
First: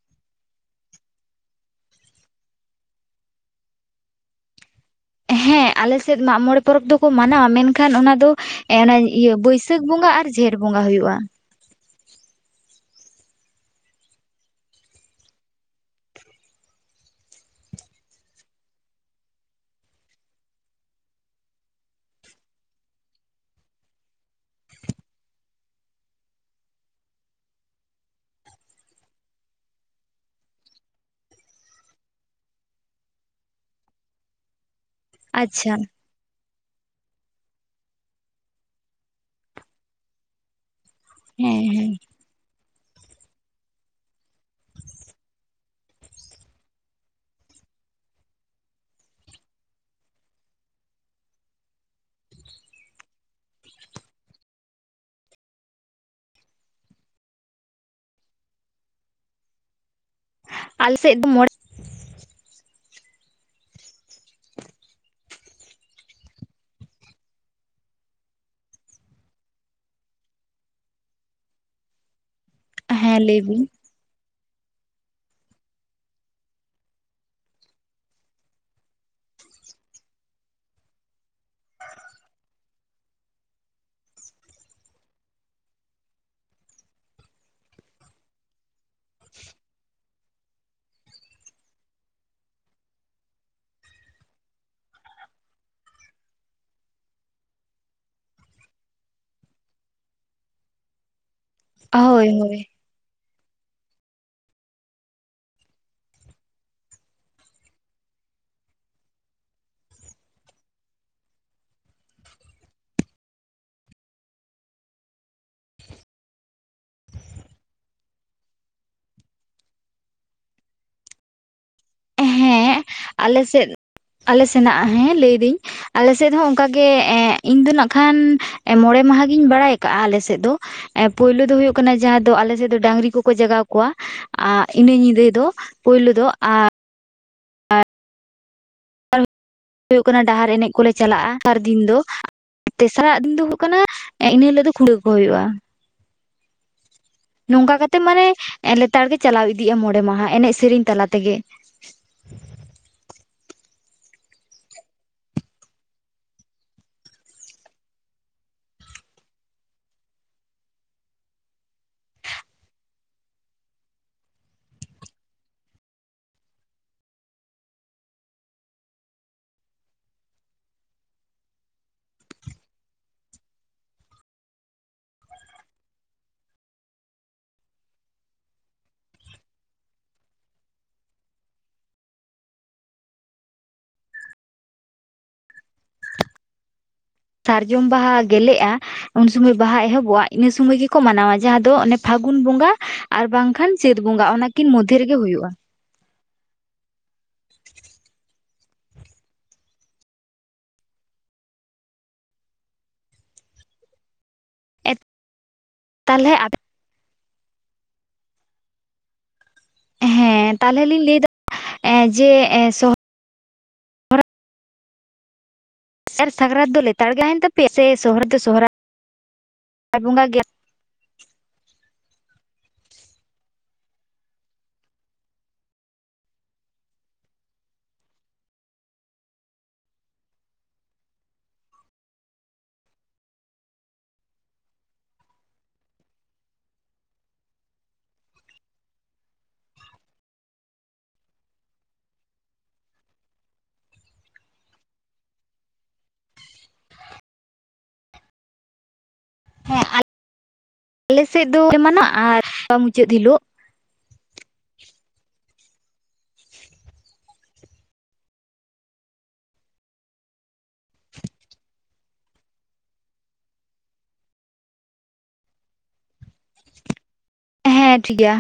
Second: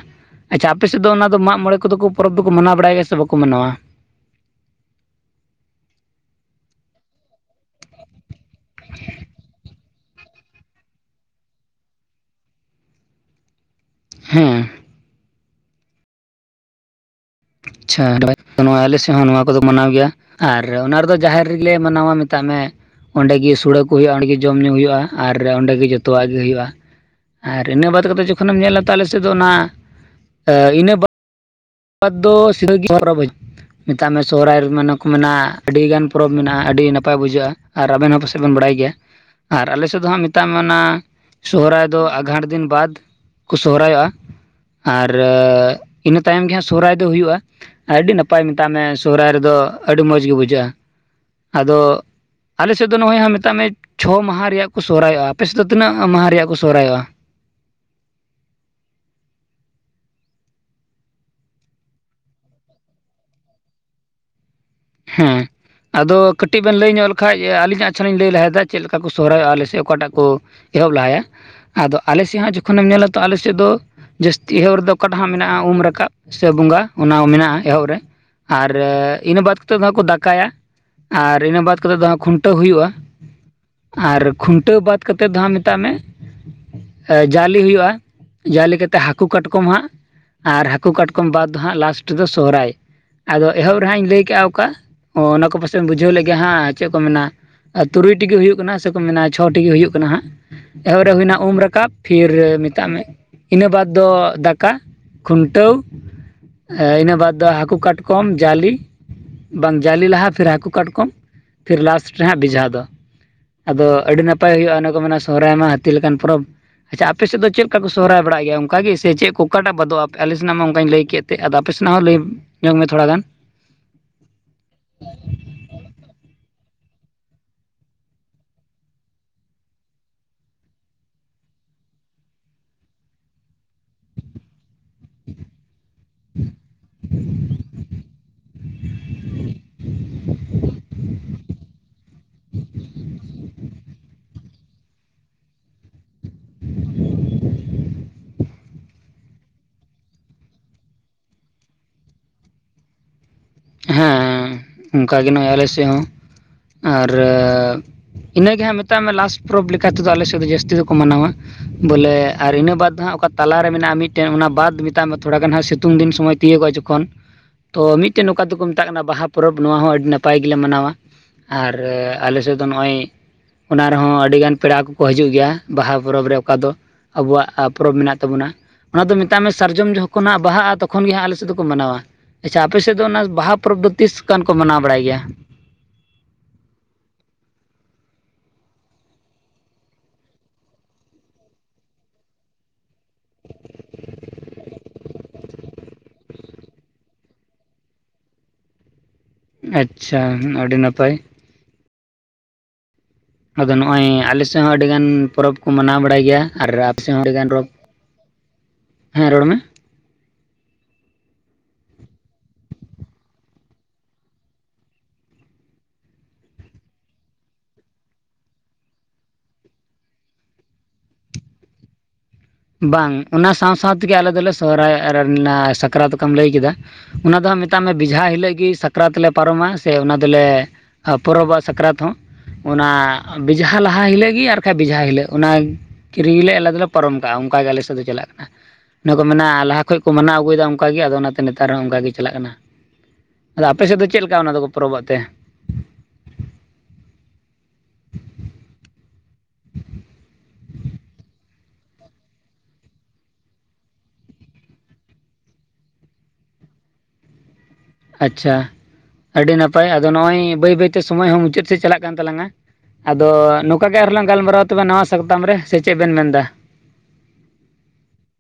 ᱟᱪᱪᱷᱟ ᱟᱯᱮᱥᱮᱫ ᱫᱚ ᱚᱱᱟᱫᱚ ᱢᱟᱜ ᱢᱚᱬᱮ ᱠᱚᱫᱚ ᱠᱚ ᱯᱚᱨᱚᱵᱽ ᱫᱚᱠᱚ ᱢᱟᱱᱟᱣ ᱵᱟᱲᱟᱭ ᱜᱮᱭᱟ ᱥᱮ ᱵᱟᱠᱚ ᱢᱟᱱᱟᱣᱟ᱾ ᱦᱮᱸ ᱟᱞᱮᱥᱮᱫ ᱢᱟᱜᱢᱚᱬᱮ ᱯᱚᱨᱚᱵᱽ ᱫᱚᱠᱚ ᱢᱟᱱᱟᱣᱟ ᱢᱮᱱᱠᱷᱟᱱ ᱚᱱᱟ ᱫᱚ ᱮᱸ, ᱚᱱᱟ ᱤᱭᱟᱹ ᱵᱟᱹᱭᱥᱟᱹᱠᱷ ᱵᱚᱸᱜᱟ ᱟᱨ ᱡᱷᱮᱸᱴ ᱵᱚᱸᱜᱟ ᱦᱩᱭᱩᱜᱼᱟ ᱦᱮᱸ ᱟᱪᱪᱷᱟ [unintelligible] ᱢᱟᱱᱚᱣᱟ ᱟᱞᱮ ᱥᱮᱫ ᱦᱚᱸ ᱱᱚᱣᱟ ᱠᱚᱫᱚ ᱢᱟᱱᱟᱣ ᱜᱮᱭᱟ ᱟᱨ ᱚᱱᱟ ᱨᱮᱫᱚ ᱡᱟᱦᱮᱨ ᱨᱮᱜᱮᱞᱮ ᱢᱟᱱᱟᱣᱟ ᱢᱮᱛᱟᱜ ᱢᱮ ᱚᱸᱰᱮ ᱜᱮ ᱥᱩᱲᱟᱹ ᱠᱚ ᱦᱩᱭᱩᱜᱼᱟ ᱚᱸᱰᱮ ᱜᱮ ᱡᱚᱢ ᱧᱩ ᱦᱩᱭᱩᱜᱼᱟ ᱟᱨ ᱚᱸᱰᱮᱜ ᱜᱮ ᱡᱚᱛᱚᱣᱟᱜ ᱜᱮ ᱦᱩᱭᱩᱜᱼᱟ ᱟᱨ ᱤᱱᱟᱹ ᱵᱟᱫ ᱠᱟᱛᱮᱫ ᱡᱚᱠᱷᱚᱱᱮᱢ ᱧᱮᱞᱟ ᱛᱟ ᱟᱞᱮ ᱥᱮᱫ ᱫᱚ ᱚᱱᱟ ᱤᱱᱟᱹ ᱵᱟᱫ [unintelligible] ᱢᱮᱛᱟᱜ ᱢᱮ ᱥᱚᱦᱨᱟᱭ ᱨᱮ ᱢᱟᱱᱮ ᱠᱚ ᱢᱮᱱᱟ ᱟᱪᱪᱷᱟ ᱟᱹᱰᱤ ᱜᱟᱱ ᱯᱚᱨᱚᱵᱽ ᱢᱮᱱᱟᱜᱼᱟ, ᱟᱹᱰᱤ ᱱᱟᱯᱟᱭ ᱵᱩᱡᱷᱟᱹᱜᱼᱟ ᱟᱨ ᱟᱵᱮᱱ ᱦᱚᱸ ᱯᱟᱥᱮᱡ ᱵᱮᱱ ᱵᱟᱲᱟᱭ ᱜᱮᱭᱟ ᱟᱨ ᱟᱞᱮᱥᱮᱫ ᱫᱚ ᱦᱟᱸᱜ ᱢᱮᱛᱟᱜ ᱢᱮ, ᱚᱱᱟ ᱦᱮᱸ ᱥᱚᱦᱨᱟᱭ ᱦᱮᱸ ᱫᱚ ᱟᱸᱜᱷᱟᱴ ᱫᱤᱱ ᱵᱟᱫ ᱠᱚ ᱥᱚᱦᱨᱟᱭᱚᱜᱼᱟ ᱟᱨ ᱤᱱᱟᱹ ᱛᱟᱭᱚᱢ ᱜᱮ ᱥᱚᱦᱨᱟᱭ ᱫᱚ ᱦᱩᱭᱩᱜᱼᱟ ᱟᱹᱰᱤ ᱱᱟᱯᱟᱭ ᱢᱮᱛᱟᱜ ᱢᱮ ᱥᱚᱦᱨᱟᱭ ᱨᱮᱫᱚ ᱟᱹᱰᱤ ᱢᱚᱡᱽ ᱜᱮ ᱵᱩᱡᱷᱟᱹᱜᱼᱟ ᱟᱫᱚ ᱟᱞᱮᱥᱮᱫ ᱫᱚ ᱱᱚᱜᱼᱚᱭ ᱦᱟᱸ ᱢᱮᱛᱟᱜ ᱢᱮ ᱪᱷᱚ ᱢᱟᱦᱟ ᱨᱮᱭᱟᱜ ᱠᱚ ᱥᱚᱨᱚᱦᱨᱟᱭᱚᱜᱼᱟ᱾ ᱟᱯᱮᱥᱮᱫ ᱫᱚ ᱛᱤᱱᱟᱹᱜ ᱢᱟᱦᱟ ᱨᱮᱭᱟᱜ ᱠᱚ ᱥᱚᱨᱚᱦᱨᱟᱭᱚᱜᱼᱟ? ᱟᱞ ᱥᱮᱫ ᱫᱚ ᱢᱚᱬᱮ ᱦᱮᱸᱻ ᱟᱫᱚ ᱠᱟᱹᱴᱤᱡ ᱵᱮᱱ ᱞᱟᱹᱭ ᱧᱚᱜ ᱞᱮᱠᱷᱟᱱ, ᱟᱹᱞᱤᱧ ᱟᱪᱪᱷᱟ ᱞᱤᱧ ᱞᱟᱹᱭ ᱞᱟᱦᱟᱭᱮᱫᱟ᱾ ᱪᱮᱫ ᱞᱮᱠᱟ ᱠᱚ ᱥᱚᱦᱨᱟᱭᱚᱜᱼᱟ? ᱟᱞᱮ ᱥᱮ ᱚᱠᱟᱴᱟᱜ ᱠᱚ ᱮᱦᱚᱵ ᱞᱟᱦᱟᱭᱟ ᱟᱫᱚ ᱟᱞᱮ ᱥᱮᱫ ᱦᱚᱸ ᱡᱚᱠᱷᱚᱱᱮᱢ ᱧᱮᱞᱟ ᱛᱚ ᱦᱮᱸ ᱟᱞᱮ ᱞᱟᱹᱭ ᱥᱮᱫ ᱵᱤᱱ ᱫᱚ ᱡᱟᱹᱥᱛᱤ ᱮᱦᱚᱵ ᱨᱮᱫᱚ ᱚᱠᱟᱴ ᱢᱮᱱᱟᱜᱼᱟ᱾ ᱩᱢ ᱨᱟᱠᱟᱵ ᱥᱮ ᱵᱚᱸᱜᱟ ᱚᱱᱟ ᱦᱚᱸ ᱢᱮᱱᱟᱜᱼᱟ ᱮᱦᱚᱵ ᱨᱮ᱾ ᱟᱨ ᱤᱱᱟᱹ ᱵᱟᱫ ᱫᱚ ᱠᱚ ᱫᱟᱠᱟᱭᱟ ᱟᱨ ᱤᱱᱟᱹ ᱵᱟᱫᱽ ᱠᱟᱛᱮ ᱫᱚ ᱦᱟᱸᱜ ᱠᱷᱩᱱᱴᱟᱹᱣ ᱦᱩᱭᱩᱜᱼᱟ᱾ ᱟᱨ ᱠᱷᱩᱱᱴᱟᱹᱣ ᱵᱟᱫ ᱠᱟᱛᱮᱫ ᱫᱚ ᱦᱟᱸᱜ ᱢᱮᱛᱟᱜ ᱢᱮ ᱡᱟ. ᱞᱤ ᱦᱩᱭᱩᱜᱼᱟ, ᱡᱟ. ᱞᱤ ᱠᱟᱛᱮᱜ ᱦᱟᱹᱠᱩ ᱠᱟᱴᱠᱚᱢ ᱦᱟᱸᱜ᱾ ᱟᱨ ᱦᱟᱹᱠᱩ ᱠᱟᱴᱠᱚᱢ ᱵᱟᱫᱽ ᱫᱚ ᱦᱟᱸᱜ ᱞᱟᱥᱴ ᱨᱮᱫᱚ ᱥᱚᱦᱨᱟᱭ᱾ᱟᱫᱚ ᱮᱦᱚᱵ ᱨᱮᱦᱟᱸᱜ ᱤᱧ ᱞᱟᱹᱭ ᱠᱟᱜᱼᱟ ᱚᱱᱠᱟ ᱚ ᱚᱱᱟ ᱠᱚ ᱯᱟᱥᱮᱢ ᱵᱩᱡᱷᱟᱹᱣ ᱞᱮᱫ ᱜᱮᱭᱟ ᱦᱟᱸᱜ ᱪᱮᱫ ᱠᱚ ᱢᱮᱱᱟ? ᱟ ᱛᱩᱨᱩᱭ ᱴᱤᱜᱮ ᱦᱩᱭᱩᱜ ᱠᱟᱱᱟ ᱥᱮᱠᱚ ᱢᱮᱱᱟ ᱪᱷᱚᱴᱤᱜᱮ ᱦᱩᱭᱩᱜ ᱠᱟᱱᱟ ᱦᱟᱸᱜ ᱮᱦᱚᱵᱨᱮ ᱦᱩᱭᱱᱟ ᱩᱢ ᱨᱟ ᱠᱟᱵ ᱦᱳᱭ ᱯᱷᱤᱨ ᱦᱳᱭ ᱢᱮᱛᱟᱜ ᱢᱮ, ᱤᱱᱟᱹ ᱵᱟᱫᱽ ᱫᱚ ᱫᱟᱠᱟ ᱠᱷᱩᱱᱴᱟᱹᱣ ᱤᱱᱟᱹ ᱵᱟᱫᱽ ᱫᱚ ᱦᱟᱹᱠᱩ ᱠᱟᱴᱠᱚᱢ ᱡᱟ. ᱞᱤ ᱵᱟᱝ ᱡᱟᱞᱮ ᱞᱟᱦᱟ ᱯᱷᱤᱨ ᱦᱟᱹᱠᱩ ᱠᱟᱴᱠᱚᱢ ᱯᱷᱤᱨ ᱞᱟᱥᱴ ᱨᱮ ᱦᱟᱸᱜ ᱵᱮᱡᱷᱟ ᱫᱚ᱾ ᱟᱫᱚ ᱟᱹᱰᱤ ᱱᱟᱯᱟᱭ ᱦᱩᱭᱩᱜᱼᱟ᱾ ᱚᱱᱟ ᱠᱚ ᱢᱮᱱᱟ ᱥᱚᱦᱚᱨᱟᱭ ᱢᱟ ᱦᱟᱹᱛᱤ ᱞᱮᱠᱟᱱ ᱯᱚᱨᱚᱵᱽ᱾ ᱟᱪᱪᱷᱟ ᱟᱯᱮᱥᱮᱫ ᱪᱮᱫ ᱞᱮᱠᱟ ᱠᱚ ᱥᱚᱦᱨᱟᱭ ᱵᱟᱲᱟᱜ ᱜᱮᱭᱟ? ᱚᱱᱠᱟ ᱜᱮ ᱥᱮ ᱪᱮᱫ ᱠᱚ ᱚᱠᱟᱴᱟᱜ ᱵᱟᱫᱚᱜᱼᱟ? ᱟᱞᱮ ᱥᱮᱱᱟᱜ ᱢᱟ ᱚᱱᱠᱟ. ᱧ ᱞᱟᱹᱭ ᱠᱮᱫ᱾ ᱛᱮ ᱟᱫᱚ ᱟᱯᱮ ᱥᱮᱱᱟᱜ ᱦᱚᱸ ᱞᱟᱹᱭ ᱧᱚᱜ ᱦᱮᱸ ᱢᱮ ᱛᱷᱚᱲᱟ ᱜᱟᱱ᱾ ᱟᱞᱮ ᱥᱮᱫ, ᱟᱞᱮ ᱥᱮᱱᱟᱜ ᱦᱮᱸ ᱞᱟᱹᱭᱫᱟᱹᱧ ᱟᱞᱮ ᱥᱮᱫ ᱦᱚᱸ ᱚᱱᱠᱟᱜᱮ ᱮ ᱤᱧ ᱫᱚ ᱱᱟᱜ ᱠᱷᱟᱱ ᱢᱚᱬᱮ ᱢᱟᱦᱟ ᱜᱤᱧ ᱵᱟᱲᱟᱭ ᱟᱠᱟᱜᱼᱟ, ᱟᱞᱮ ᱥᱮᱫ ᱫᱚ᱾ ᱮ ᱯᱳᱭᱞᱳ ᱫᱚ ᱦᱩᱭᱩᱜ ᱠᱟᱱᱟ ᱡᱟᱦᱟᱸ ᱫᱚ ᱟᱞᱮ ᱥᱮᱫ ᱫᱚ ᱰᱟᱝᱨᱤ ᱠᱚᱠᱚ ᱡᱟᱜᱟᱣ ᱠᱚᱣᱟ᱾ ᱟ ᱤᱱᱟᱹ ᱧᱤᱫᱟᱹ ᱫᱚ ᱯᱳᱭᱞᱳ ᱫᱚ ᱟ ᱦᱩᱭᱩᱜ ᱠᱟᱱᱟ ᱰᱟᱦᱟᱨ ᱮᱱᱮᱡ ᱠᱚᱞᱮ ᱪᱟᱞᱟᱜᱼᱟ ᱥᱟᱨ ᱫᱤᱱ ᱫᱚ ᱛᱮᱥᱟᱨᱟᱜ ᱫᱤᱱ ᱫᱚ ᱦᱩᱭᱩᱜ ᱠᱟᱱᱟ, ᱤᱱᱟ ᱦᱤᱞᱟᱹᱜ ᱫᱚ ᱠᱷᱩᱱᱴᱟᱹᱣ ᱠᱚ ᱦᱩᱭᱩᱜᱼᱟ᱾ ᱱᱚᱝᱠᱟ ᱠᱟᱛᱮᱜ ᱢᱟᱱᱮ ᱞᱮᱛᱟᱲ ᱜᱮ ᱪᱟᱞᱟᱣ ᱤᱫᱤᱜᱼᱟ ᱢᱚᱲᱮ ᱢᱟᱦᱟ ᱮᱱᱮᱡ ᱥᱮᱨᱮᱧ ᱛᱟᱞᱟ ᱛᱮᱜᱮ᱾ ᱦᱮᱸ ᱚᱱᱠᱟᱜᱮ ᱱᱚᱜᱼᱚᱭ ᱟᱞᱮ ᱥᱮᱫ ᱦᱚᱸ ᱟᱨ ᱤᱱᱟᱹᱜᱮ ᱦᱟᱸᱜ ᱢᱮᱛᱟᱜ ᱢᱮ ᱞᱟᱥᱴ ᱯᱚᱨᱚᱵᱽ ᱞᱮᱠᱟᱛᱮᱫᱚ ᱟᱞᱮ ᱥᱮᱫ ᱫᱚ ᱡᱟᱹᱥᱛᱤ ᱫᱚᱠᱚ ᱢᱟᱱᱟᱣᱟ ᱵᱚᱞᱮ ᱟᱨ ᱤᱱᱟᱹ ᱵᱟᱫ ᱫᱚ ᱦᱟᱸᱜ ᱚᱠᱟ ᱛᱟᱞᱟᱨᱮ ᱢᱮᱱᱟᱜᱼᱟ? ᱢᱤᱫᱴᱮᱱ ᱚᱱᱟ ᱵᱟᱫ ᱢᱮᱛᱟᱜ ᱢᱮ ᱛᱷᱚᱲᱟ ᱜᱟᱱ ᱦᱟᱸᱜ ᱥᱤᱛᱩᱝ ᱫᱤᱱ ᱥᱚᱢᱚᱭ ᱛᱤᱭᱳᱜᱚᱜᱼᱟ ᱡᱚᱠᱷᱚᱱ ᱛᱚ ᱢᱤᱫᱴᱮᱱ ᱱᱚᱝᱠᱟ ᱫᱚᱠᱚ ᱢᱮᱛᱟᱜ ᱠᱟᱱᱟ ᱵᱟᱦᱟ ᱯᱚᱨᱚᱵᱽ᱾ ᱱᱚᱣᱟ ᱦᱚᱸ ᱟᱹᱰᱤ ᱱᱟᱯᱟᱭ ᱜᱮᱞᱮ ᱢᱟᱱᱟᱣᱟ᱾ ᱟᱨ ᱟᱞᱮᱥᱮᱫ ᱫᱚ ᱱᱚᱜᱼᱚᱭ ᱚᱱᱟ ᱨᱮᱦᱚᱸ ᱟᱹᱰᱤᱜᱟᱱ ᱯᱮᱲᱟ ᱠᱚᱠᱚ ᱦᱤᱡᱩᱜ ᱜᱮᱭᱟ᱾ ᱵᱟᱦᱟ ᱯᱚᱨᱚᱵᱽ ᱨᱮ ᱚᱠᱟ ᱫᱚ ᱟᱵᱚᱣᱟᱜ ᱯᱚᱨᱚᱵᱽ ᱢᱮᱱᱟᱜ ᱛᱟᱵᱚᱱᱟ ᱚᱱᱟ ᱫᱚ ᱢᱮᱛᱟᱜ ᱢᱮ ᱥᱟᱨᱡᱚᱢ ᱡᱚᱠᱷᱚᱱ ᱦᱟᱸᱜ ᱵᱟᱦᱟᱜᱼᱟ, ᱛᱚᱠᱷᱚᱱ ᱜᱮ ᱦᱟᱸᱜ ᱟᱞᱮᱥᱮᱫ ᱫᱚ ᱠᱚ ᱢᱟᱱᱟᱣᱟ᱾ ᱟᱪᱪᱷᱟ ᱟᱯᱮᱥᱮᱫ ᱫᱚ ᱚᱱᱟ ᱵᱟᱦᱟ ᱯᱚᱨᱚᱵᱽ ᱫᱚ ᱛᱤᱥᱠᱟᱱ ᱠᱚ ᱢᱟᱱᱟᱣ ᱵᱟᱲᱟᱭ ᱜᱮᱭᱟ? ᱥᱟᱨᱡᱚᱢ ᱵᱟᱦᱟ ᱜᱮᱞᱮᱜᱼᱟ᱾ ᱩᱱ ᱥᱚᱢᱚᱭ ᱵᱟᱦᱟ ᱮᱦᱚᱵᱚᱜᱼᱟ, ᱤᱱᱟᱹ ᱥᱚᱢᱚᱭ ᱜᱮᱠᱚ ᱢᱟᱱᱟᱣᱟ᱾ ᱡᱟᱦᱟᱸ ᱫᱚ ᱚᱱᱮ ᱯᱷᱟᱹᱜᱩᱱ ᱵᱚᱸᱜᱟ ᱟᱨ ᱵᱟᱝᱠᱷᱟᱱ ᱪᱟᱹᱛ ᱵᱚᱸᱜᱟ ᱚᱱᱟᱠᱤᱱ ᱢᱚᱫᱽᱫᱷᱮ ᱨᱮᱜᱮ ᱦᱩᱭᱩᱜᱼᱟ ᱟᱪᱪᱷᱟ ᱟᱹᱰᱤ ᱱᱟᱯᱟᱭ, ᱟᱫᱚ ᱱᱚᱜᱼᱚᱭ ᱟᱞᱮ ᱥᱮᱫ ᱦᱚᱸ ᱟᱹᱰᱤᱜᱟᱱ ᱯᱚᱨᱚᱵᱽ ᱠᱚ ᱢᱟᱱᱟᱣ ᱵᱟᱲᱟᱭ ᱛᱟᱦᱚᱞᱮ ᱜᱮᱭᱟ ᱟᱨ [unintelligible] ᱦᱮᱸ ᱨᱚᱲ ᱢᱮ, ᱦᱮᱸ ᱛᱟᱞᱦᱮ ᱞᱤᱧ ᱞᱟᱹᱭᱫᱟ ᱮᱸ ᱡᱮ ᱮᱸ ᱥᱚᱦ [inaudible] ᱥᱟᱨ ᱥᱟᱠᱨᱟᱛ ᱫᱚ ᱞᱮᱛᱟᱲ ᱜᱮ ᱦᱳᱭ ᱮᱱ ᱛᱟᱯᱮᱭᱟ ᱥᱮ ᱥᱚᱦᱚᱨᱟ ᱫᱚ ᱥᱚᱦᱚᱨᱟᱭ, ᱵᱟ ᱵᱚᱸᱜᱟ ᱜᱮ ᱵᱟᱝ ᱚᱱᱟ ᱥᱟᱶ ᱥᱟᱶ ᱛᱮᱜᱮ ᱟᱞᱮ ᱫᱚᱞᱮ ᱥᱚᱦᱨᱟᱭ ᱟᱨᱮ ᱞᱮᱱᱟ ᱥᱟᱠᱨᱟᱛ ᱚᱠᱟᱢ ᱞᱟᱹᱭ ᱠᱮᱫᱟ, ᱚᱱᱟ ᱫᱚ ᱦᱟᱸᱜ ᱢᱮᱛᱟᱜ ᱢᱮ ᱵᱮᱡᱷᱟ ᱦᱤᱞᱳᱜ ᱜᱮ ᱥᱟᱠᱨᱟᱛ ᱞᱮ ᱯᱟᱨᱚᱢᱟ ᱥᱮ ᱚᱱᱟ ᱫᱚᱞᱮ ᱟ ᱯᱚᱨᱚᱵᱽ ᱟᱜ ᱥᱟᱠᱨᱟᱛ ᱦᱚᱸ, ᱚᱱᱟ ᱵᱮᱡᱷᱟ ᱞᱟᱦᱟ ᱦᱤᱞᱳᱜ ᱜᱮ ᱟᱨ ᱵᱟᱠᱷᱟᱡᱽ ᱵᱮᱡᱷᱟ ᱦᱤᱞᱳᱜ ᱚᱱᱟ ᱠᱤᱨᱤ ᱜᱮᱞᱮ ᱟᱞᱮ ᱫᱚᱞᱮ ᱯᱟᱨᱚᱢ ᱚᱱᱠᱟ ᱜᱮ ᱟᱞᱮ ᱥᱮᱫ ᱫᱚ ᱪᱟᱞᱟᱜ ᱠᱟᱱᱟ, ᱚᱱᱟ ᱠᱚ ᱢᱮᱱᱟ ᱞᱟᱦᱟ ᱠᱷᱚᱡ ᱠᱚ ᱢᱟᱱᱟᱣ ᱟᱹᱜᱩᱭᱮᱫᱟ ᱚᱱᱠᱟ ᱜᱮ ᱟᱫᱚ ᱚᱱᱟᱛᱮ ᱱᱮᱛᱟᱨ ᱦᱚᱸ ᱚᱱᱠᱟ ᱜᱮ ᱪᱟᱞᱟᱜ ᱠᱟᱱᱟ, ᱟᱫᱚ ᱟᱯᱮ ᱥᱮᱫ ᱫᱚ ᱪᱮᱫ ᱞᱮᱠᱟ ᱚᱱᱟ ᱫᱚᱠᱚ ᱯᱚᱨᱚᱵᱽ ᱚᱜ ᱛᱮ? ᱦᱮᱸ ᱟᱞᱮᱥᱮᱫ ᱫᱚ ᱮᱢᱟᱱᱟᱜ ᱟᱨ ᱢᱩᱪᱟᱹᱫ ᱦᱤᱞᱳᱜ, ᱟᱪᱪᱷᱟ ᱟᱹᱰᱤ ᱱᱟᱯᱟᱭ ᱟᱫᱚ ᱱᱚᱜᱼᱚᱭ ᱵᱟᱹᱭ ᱵᱟᱹᱭᱛᱮ ᱥᱚᱢᱚᱭ ᱦᱚᱸ ᱢᱩᱪᱟᱹᱫ ᱥᱮᱫ ᱪᱟᱞᱟᱜ ᱠᱟᱱ ᱛᱟᱞᱟᱝ ᱟ, ᱟᱫᱚ ᱱᱚᱝᱠᱟ ᱜᱮ ᱟᱨᱦᱚᱸ ᱞᱟᱝ ᱜᱟᱞᱢᱟᱨᱟᱣ-ᱟ ᱛᱚᱵᱮ ᱱᱟᱣᱟ ᱥᱟᱛᱟᱢ ᱨᱮ ᱥᱮ ᱪᱮᱫ ᱵᱮᱱ ᱢᱮᱱᱫᱟ, ᱦᱮᱸ ᱴᱷᱤᱠ ᱜᱮᱭᱟ,